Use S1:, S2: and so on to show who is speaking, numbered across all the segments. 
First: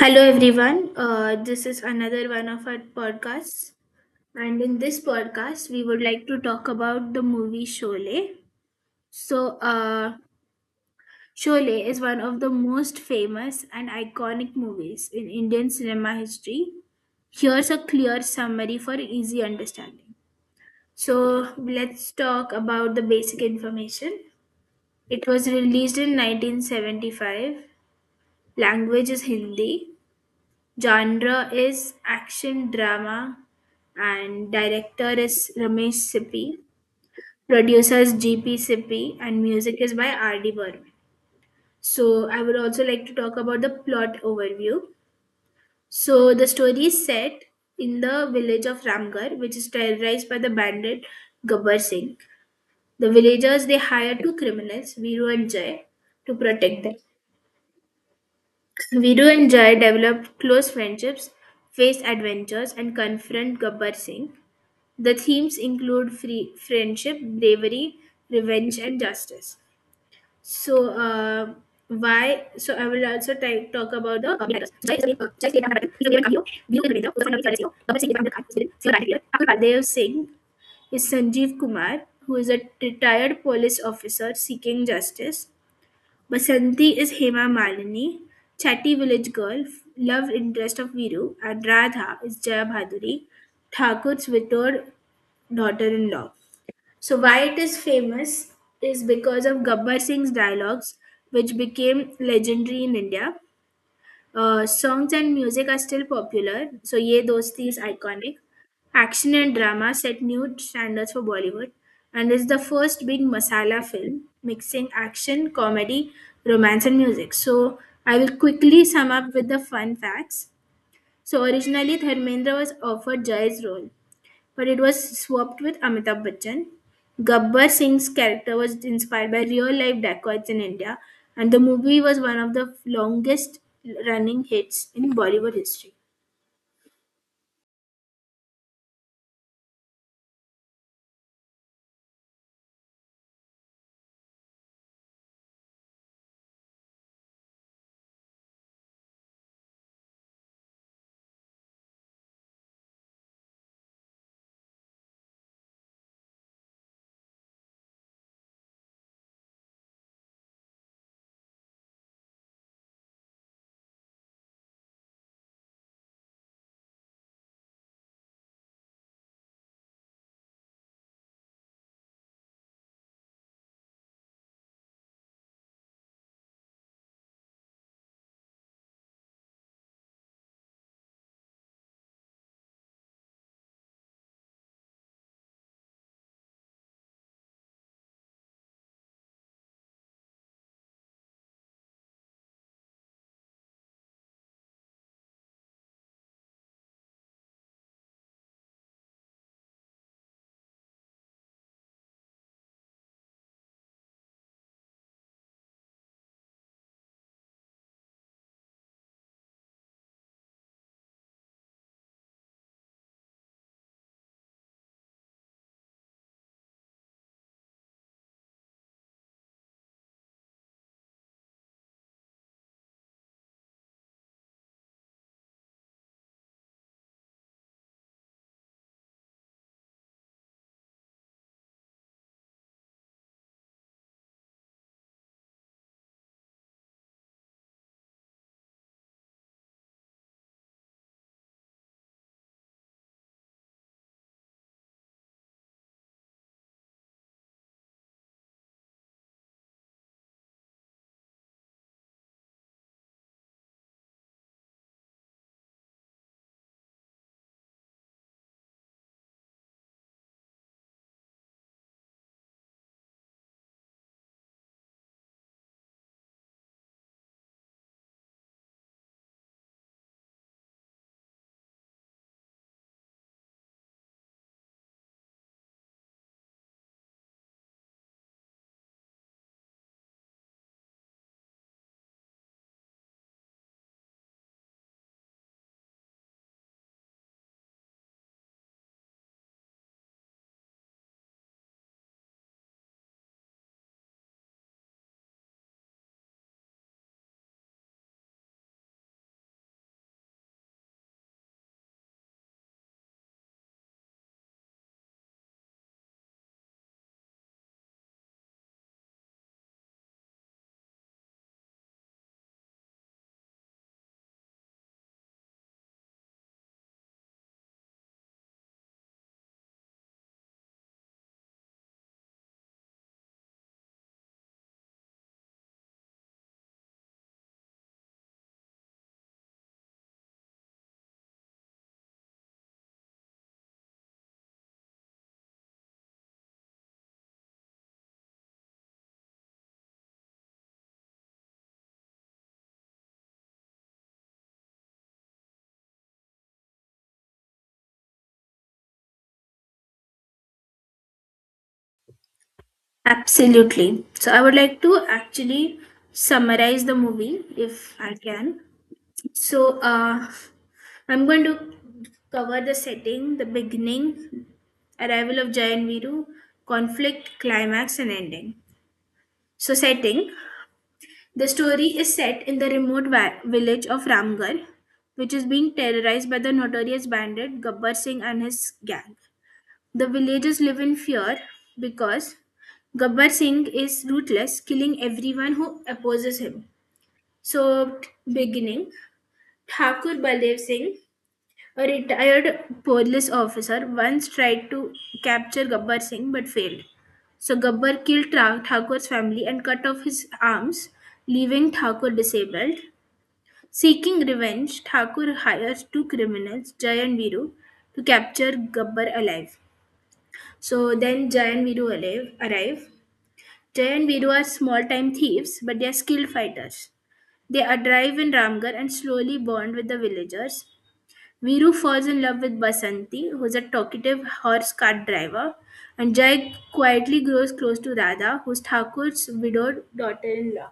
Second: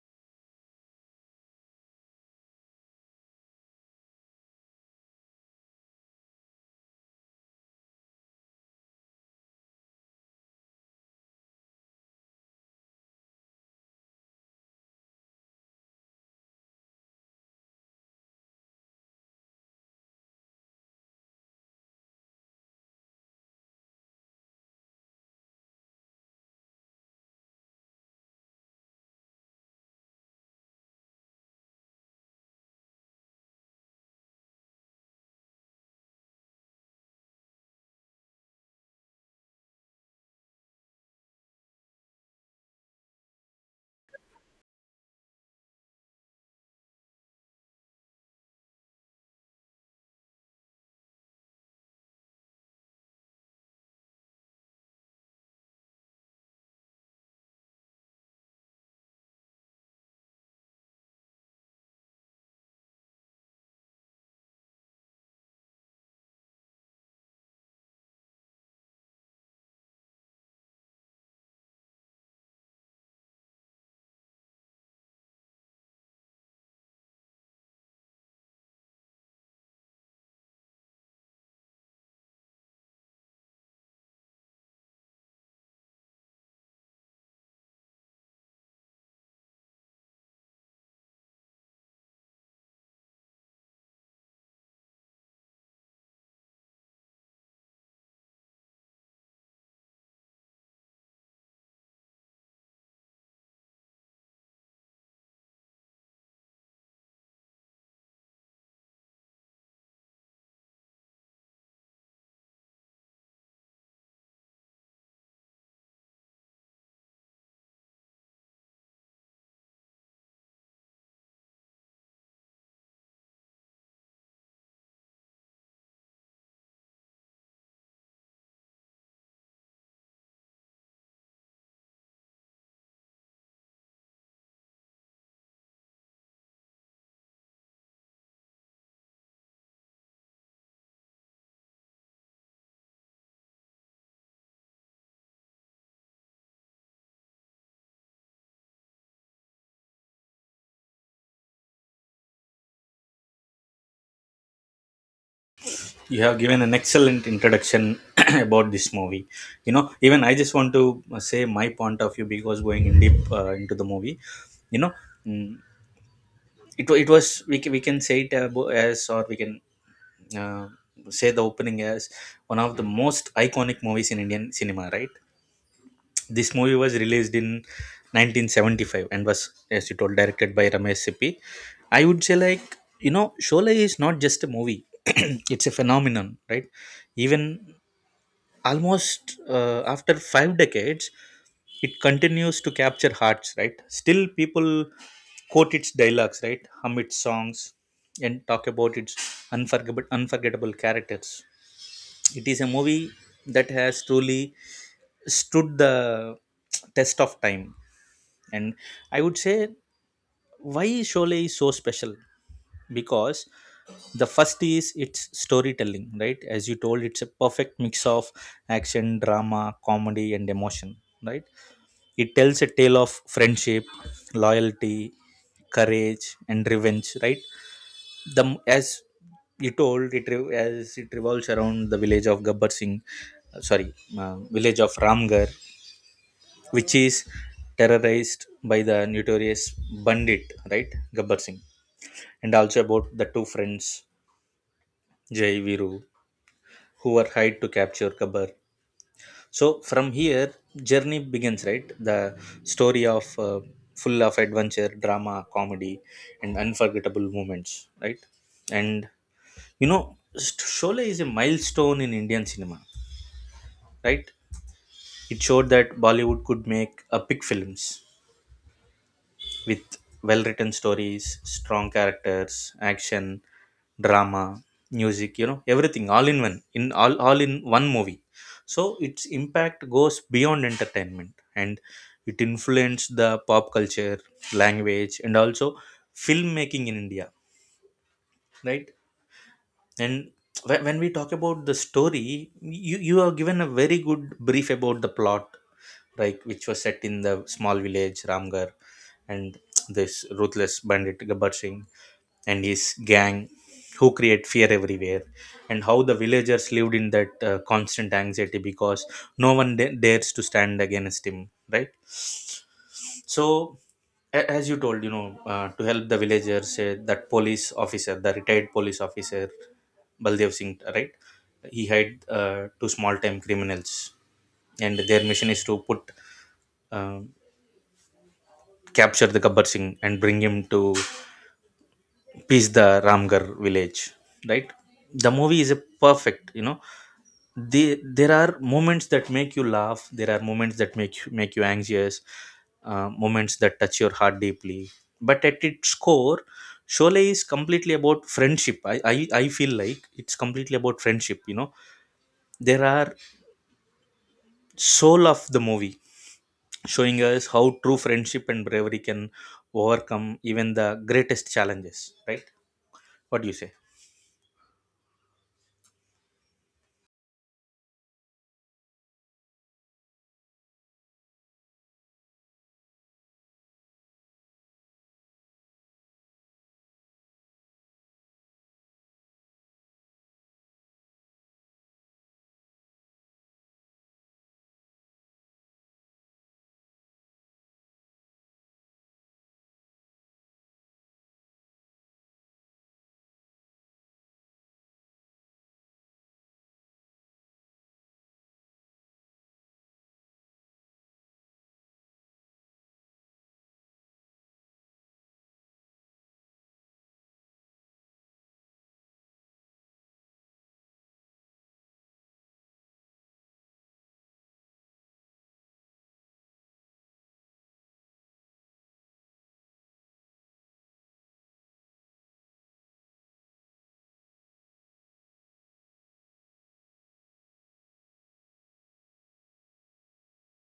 S1: Hello, everyone. This is another one of our podcasts. And in this podcast, we would like to talk about the movie Sholay. So, uh, Sholay is one of the most famous and iconic movies in Indian cinema history. Here's a clear summary for easy understanding. So, let's talk about the basic information. It was released in 1975. Language is Hindi. Genre is action drama and director is Ramesh Sippy. Producer is GP Sippy and music is by R.D. Burman. So I would also like to talk about the plot overview. So the story is set in the village of Ramgarh, which is terrorized by the bandit Gabbar Singh. The villagers they hire two criminals, Viru and Jay, to protect them. Viru and Jay develop close friendships, face adventures, and confront Gabbar Singh. The themes include free friendship, bravery, revenge, and justice. So, uh, I will talk about the comedy writers. So, Jai Sri Ram Ratan, Hero Viran Kamio, Binu Devendra, Uzafar Nabi Swadeshi, Babar Singh Devendra Khan, Hussain, Siva Rani, Abdul Baldev Singh is Sanjeev Kumar, who is a retired police officer seeking justice. Basanti is Hema Malini, chatty village girl, love interest of Viru, and Radha is Jaya Bhaduri, Thakur's widowed daughter in law. So why it is famous is because of Gabbar Singh's dialogues, which became legendary in India. Songs and music are still popular, so Ye Dosti is iconic. Action and drama set new standards for Bollywood and is the first big masala film mixing action, comedy, romance, and music. So, I will quickly sum up with the fun facts. So, originally Dharmendra was offered Jay's role, but it was swapped with Amitabh Bachchan. Gabbar Singh's character was inspired by real life dacoits in India, and the movie was one of the longest running hits in Bollywood history.
S2: You have given an excellent introduction about this movie. You know, even I just want to say my point of view because going in deep into the movie. you know mm, it was, we can say it as, or we can uh, say the opening as one of the most iconic movies in Indian cinema, right? This movie was released in 1975 and was, as you told, directed by Ramesh Sippy. I would say, like, you know, Sholay is not just a movie. It's a phenomenon, right? Even almost after five decades, it continues to capture hearts, right? Still people quote its dialogues, right? hum Its songs, and talk about its unforgettable characters. It is a movie that has truly stood the test of time. And I would say, why Sholay is so special? Because the first is its storytelling, right? As you told, it's a perfect mix of action, drama, comedy and emotion, right? It tells a tale of friendship, loyalty, courage and revenge, right? the as you told, as it revolves around the village of Gabbar Singh, sorry, village of Ramgarh, which is terrorized by the notorious bandit, right, Gabbar Singh. And also about the two friends, Jai, Viru, who were hired to capture Kabir. So from here, journey begins, right? The story of full of adventure, drama, comedy, and unforgettable moments, right? And, you know, Sholay is a milestone in Indian cinema, right? It showed that Bollywood could make epic films with well written stories, strong characters, action, drama, music, you know, everything, all in one, in all in one movie. So its impact goes beyond entertainment, and it influenced the pop culture, language and also filmmaking in India, right? And when we talk about the story, you are given a very good brief about the plot, like which was set in the small village Ramgarh, and this ruthless bandit Gabbar Singh and his gang, who create fear everywhere, and how the villagers lived in that constant anxiety, because no one dares to stand against him, right? So, a- as you told, you know, to help the villagers, that police officer, the retired police officer Baldev Singh, right, he had two small time criminals, and their mission is to put, uh, capture the Gabbar Singh and bring him to peace, the Ramgarh village, right? The movie is a perfect, you know. There are moments that make you laugh. There are moments that make you anxious. Moments that touch your heart deeply. But at its core, Sholay is completely about friendship. I feel like it's completely about friendship. You know, there are
S1: Absolutely. So I would like to
S2: soul of the
S1: actually
S2: movie,
S1: summarize the
S2: showing
S1: movie
S2: us how
S1: if
S2: true
S1: I
S2: friendship
S1: can.
S2: and bravery can
S1: So uh,
S2: overcome even the
S1: I'm going
S2: greatest
S1: to
S2: challenges. Right,
S1: cover the setting,
S2: what
S1: the
S2: do you say?
S1: beginning, arrival of Jay and Viru, conflict, climax, and ending. So setting, the story is set in the remote village of Ramgarh, which is being terrorized by the notorious bandit Gabbar Singh and his gang. The villagers live in fear because Gabbar Singh is ruthless, killing everyone who opposes him. So, beginning, Thakur Baldev Singh, a retired police officer, once tried to capture Gabbar Singh but failed. So Gabbar killed Thakur's family and cut off his arms, leaving Thakur disabled. Seeking revenge, Thakur hires two criminals, Jay and Viru, to capture Gabbar alive. So then Jay and Viru alive, arrive. Jay and Viru are small-time thieves, but they are skilled fighters. They arrive in Ramgarh and slowly bond with the villagers. Viru falls in love with Basanti, who is a talkative horse cart driver, and Jay quietly grows close to Radha, who's Thakur's widowed daughter-in-law.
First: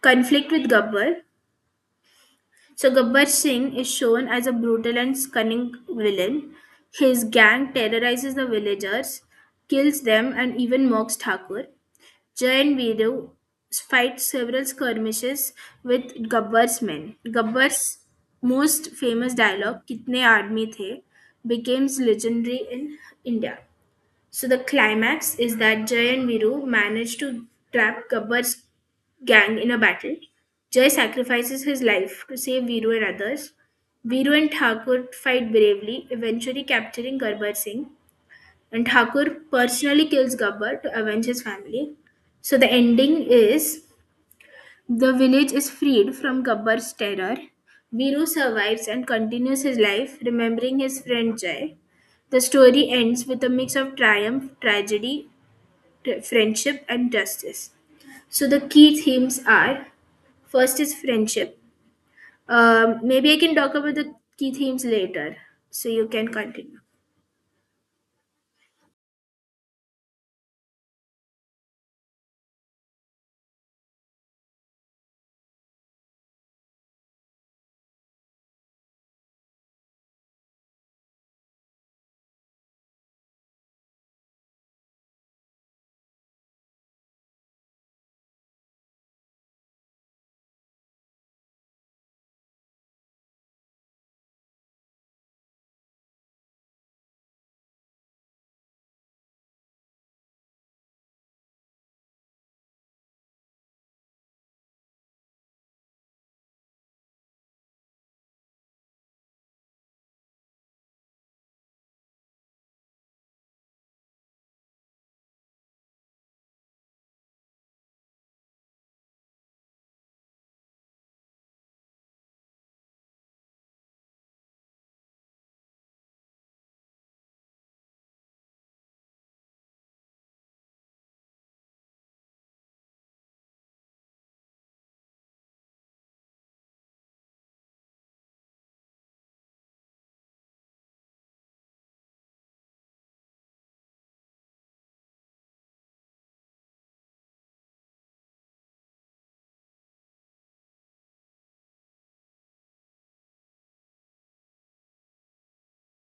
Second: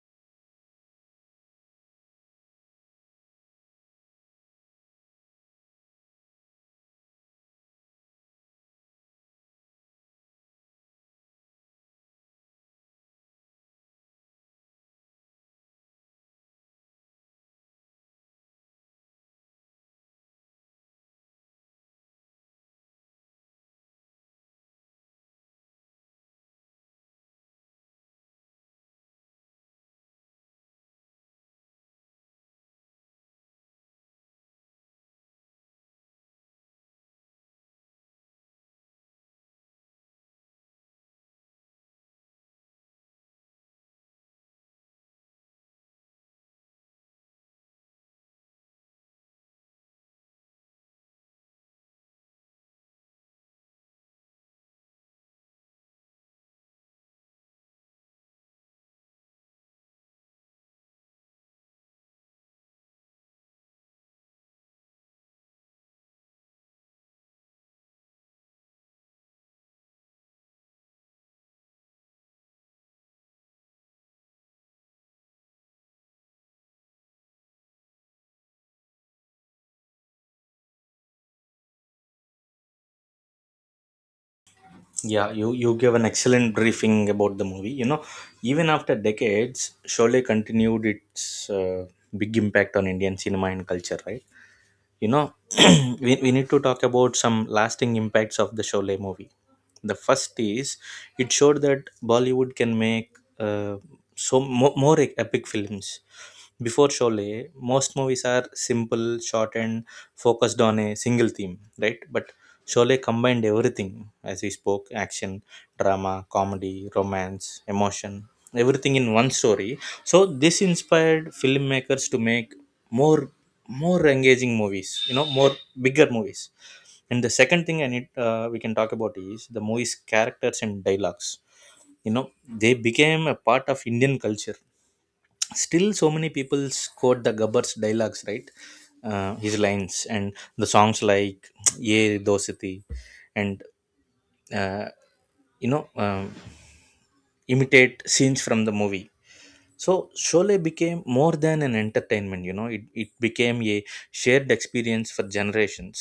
S1: Conflict with Gabbar. So Gabbar Singh is shown as a brutal and cunning villain. His gang terrorizes the villagers, kills them, and even mocks Thakur. Jay and Viru fight several skirmishes with Gabbar's men. Gabbar's most famous dialogue, Kitne Aadmi The, becomes legendary in India. So the climax is that Jay and Viru manage to trap Gabbar's gang in a battle. Jay sacrifices his life to save Viru and others. Viru and Thakur fight bravely, eventually capturing Gabbar Singh. And Thakur personally kills Gabbar to avenge his family. So the ending is the village is freed from Gabbar's terror. Viru survives and continues his life, remembering his friend Jay. The story ends with a mix of triumph, tragedy, friendship and justice. So the key themes are, first is friendship. Maybe I can talk about the key themes later, so you can continue.
S2: Yeah, you gave an excellent briefing about the movie, you know. Even after decades, Sholay continued its big impact on Indian cinema and culture, right? You know, we need to talk about some lasting impacts of the Sholay movie. The first is, it showed that Bollywood can make uh, so more epic films. Before Sholay, most movies are simple, short, and focused on a single theme, right? But Sholay combined everything, as we spoke, action, drama, comedy, romance, emotion, everything in one story. So, this inspired filmmakers to make more more engaging movies, you know, more bigger movies. And the second thing I need, we can talk about, is the movie's characters and dialogues. You know, they became a part of Indian culture. Still so many people quote the Gabbar's dialogues, right, his lines and the songs like Ye Dosati and uh, you know um, imitate scenes from the movie. So Sholay became more than an entertainment. You know, it became a shared experience for generations.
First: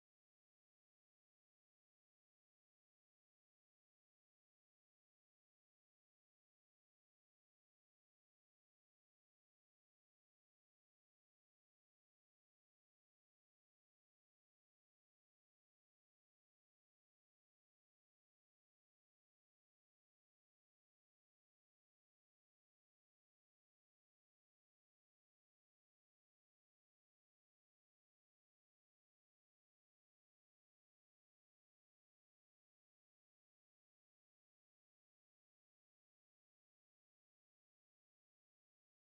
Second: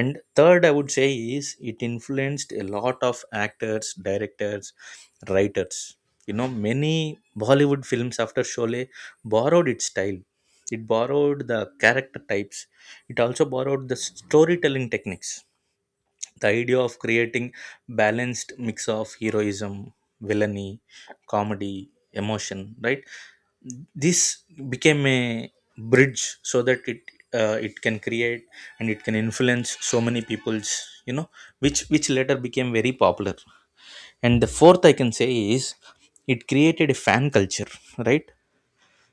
S2: And third, I would say, is it influenced a lot of actors, directors, writers. You know, many Bollywood films after Sholay borrowed its style, it borrowed the character types, it also borrowed the storytelling techniques, the idea of creating balanced mix of heroism, villainy, comedy, emotion, right? This became a bridge, so that it, it can create and it can influence so many people's, you know, which later became very popular. And the fourth, I can say, is it created a fan culture, right?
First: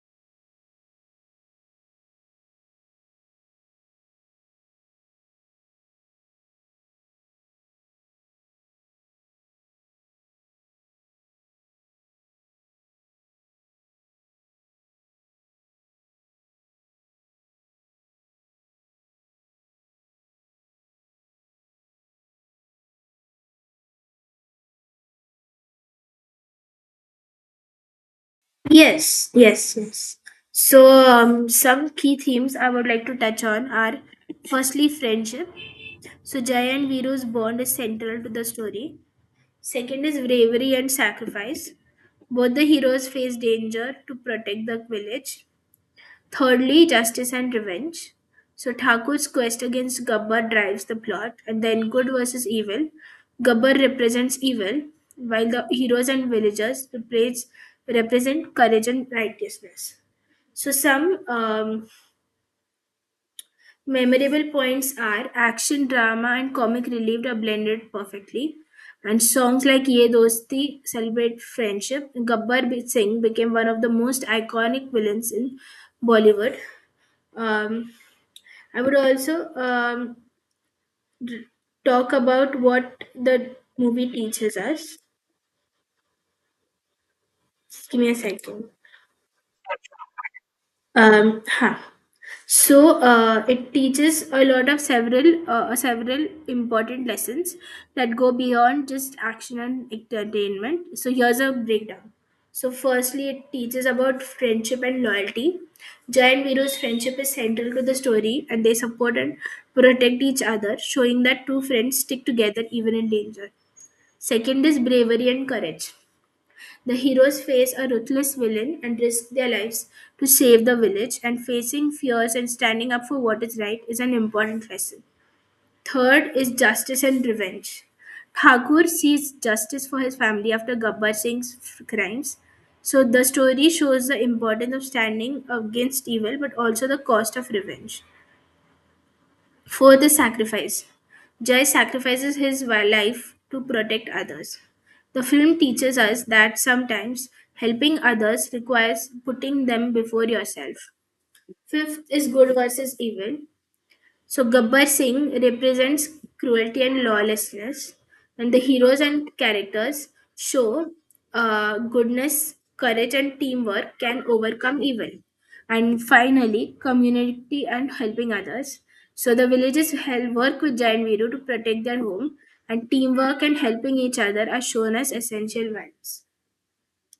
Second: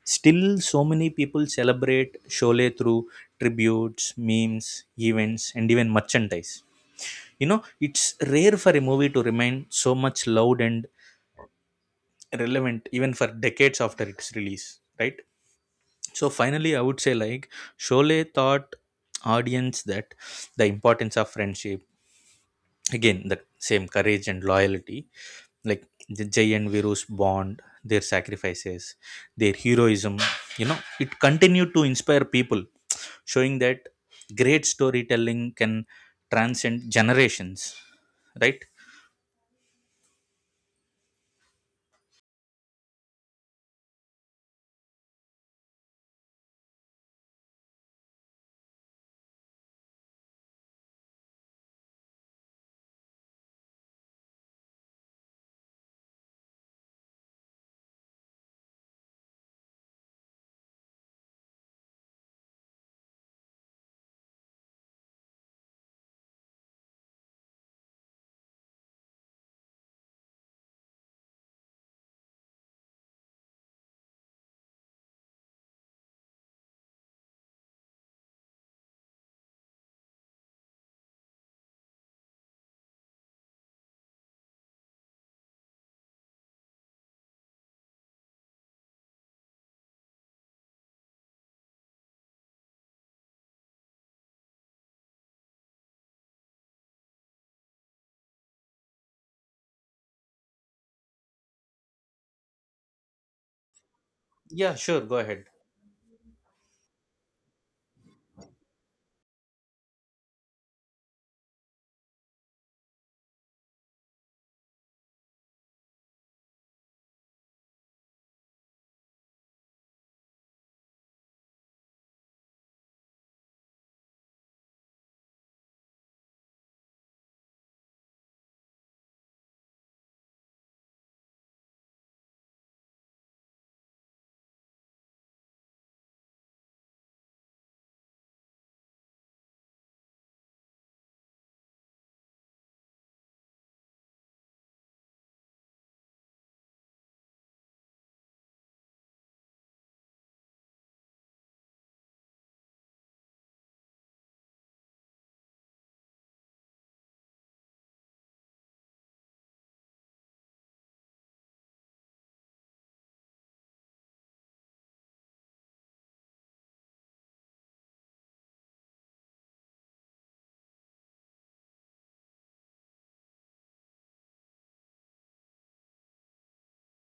S2: Still so many people celebrate Sholay through tributes, memes, events and even merchandise. You know, it's rare for a movie to remain so much loud and relevant even for decades after its release, right? So finally, I would say, like, Sholay taught audience that the importance of friendship, again, the same courage and loyalty, like the Jay and Viru's bond, their sacrifices,
S1: Yes,
S2: their
S1: yes, yes.
S2: heroism, you know,
S1: So
S2: it continued to
S1: some key
S2: inspire
S1: themes
S2: people,
S1: I would like to touch
S2: showing
S1: on
S2: that
S1: are,
S2: great
S1: firstly,
S2: storytelling
S1: friendship.
S2: can
S1: So Jay and
S2: transcend
S1: Viru's bond is
S2: generations,
S1: central to the
S2: right?
S1: story. Second is bravery and sacrifice. Both the heroes face danger to protect the village. Thirdly, justice and revenge. So Thakur's quest against Gabbar drives the plot, and then good versus evil. Gabbar represents evil, while the heroes and villagers represent courage and righteousness. So some memorable points are action, drama, and comic relief are blended perfectly. And songs like Ye Dosti celebrate friendship. Gabbar Singh became one of the most iconic villains in Bollywood. Um, I would also d- talk about what the movie teaches us. Just give me a second. Um, huh. So it teaches a lot of several important lessons that go beyond just action and entertainment. So here's a breakdown. So firstly, it teaches about
S2: Yeah,
S1: friendship
S2: sure,
S1: and
S2: go ahead.
S1: loyalty. Jai and Viru's friendship is central to the story, and they support and protect each other, showing that two friends stick together even in danger. Second is bravery and courage. The heroes face a ruthless villain and risk their lives to save the village, and facing fears and standing up for what is right is an important lesson. Third is justice and revenge. Thakur sees justice for his family after Gabbar Singh's crimes. So the story shows the importance of standing against evil but also the cost of revenge. For the sacrifice, Jai sacrifices his life to protect others. The film teaches us that sometimes helping others requires putting them before yourself. Fifth is good versus evil. So Gabbar Singh represents cruelty and lawlessness, and the heroes and characters show goodness, courage, and teamwork can overcome evil. And finally, community and helping others. So the villagers help work with Giant Viru to protect their home, and teamwork and helping each other are shown as essential values.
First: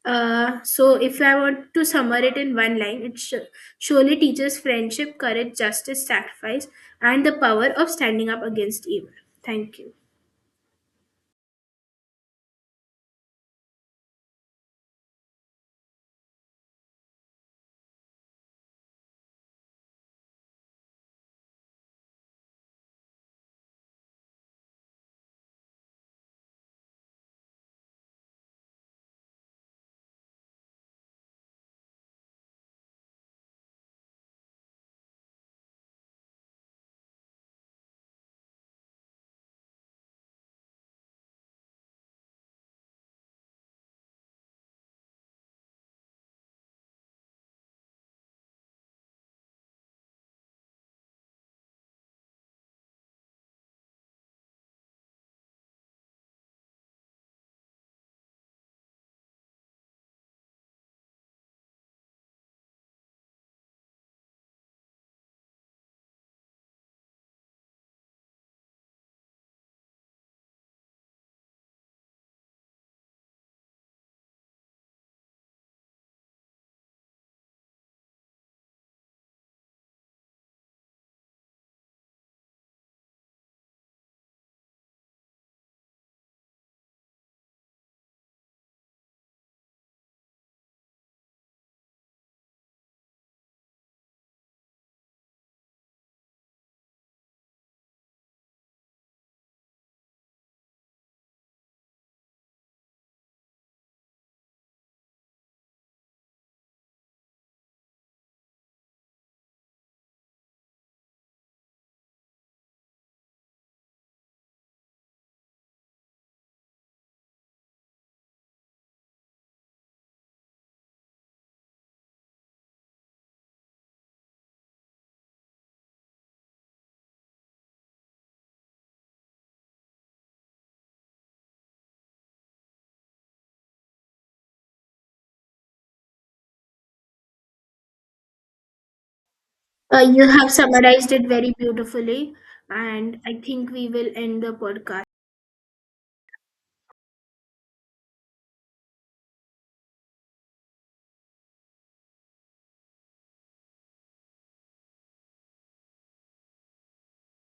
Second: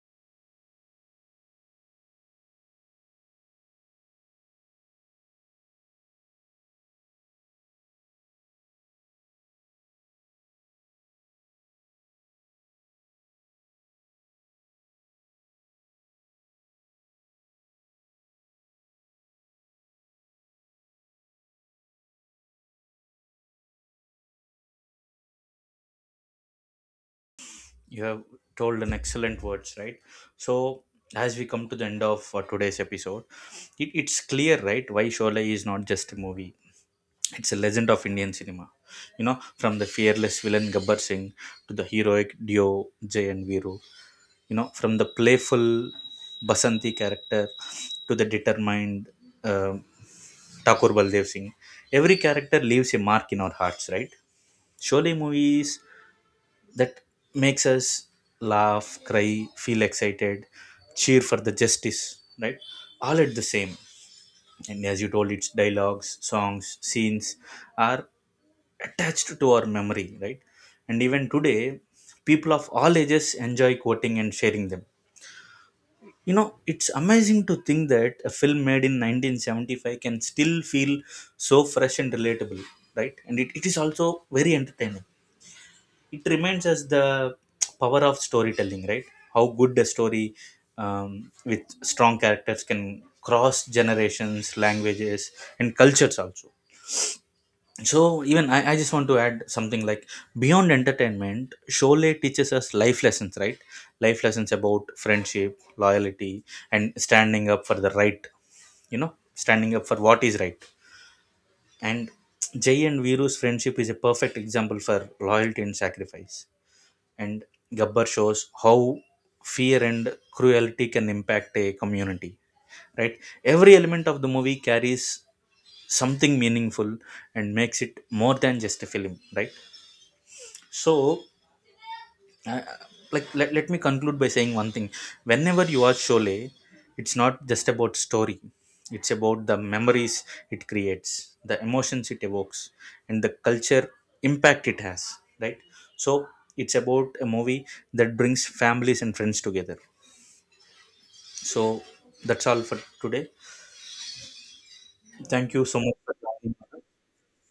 S1: So if I want to sum it in one line, it surely teaches friendship, courage, justice, sacrifice, and the power of standing up against evil. Thank you.
S2: You have told an excellent words, right? So, as we come to the end of today's episode, it's clear, right, why Sholay is not just a movie, it's a legend of Indian cinema. You know, from the fearless villain Gabbar Singh to the heroic duo Jay and Viru, you know, from the playful Basanti character to the determined uh, Thakur Baldev Singh, every character leaves a mark in our hearts, right? Surely movies that makes us laugh, cry, feel excited, cheer for the justice, right? All at the same. And as you told, its dialogues, songs, scenes are attached to our memory, right? And even today, people of all ages enjoy quoting and sharing them. You know, it's amazing to think that a film made in 1975 can still feel so fresh and relatable, right? And it is also very entertaining. It remains as the power of storytelling, right? How good a story um, with strong characters can cross generations, languages and cultures also. So, even I just want to add something, like, beyond entertainment, Sholay teaches us life lessons, right? Life lessons about friendship, loyalty and standing up for the right, you know, standing up for what is right. And Jay and Viru's friendship is a perfect example for loyalty and sacrifice. And Gabbar shows how fear and cruelty can impact a community, right? Every element of the movie carries something meaningful and makes it more than just a film, right? So, I, like, let me conclude by saying one thing, whenever you watch Sholay, it's not just about story, it's about the memories
S1: You have
S2: it
S1: summarized
S2: creates,
S1: it very
S2: the emotions it
S1: beautifully,
S2: evokes,
S1: and
S2: and
S1: I
S2: the
S1: think
S2: culture
S1: we will end the
S2: impact it has,
S1: podcast.
S2: right? So, it's about a movie that brings families and friends together. So that's all for today, thank you so much for joining.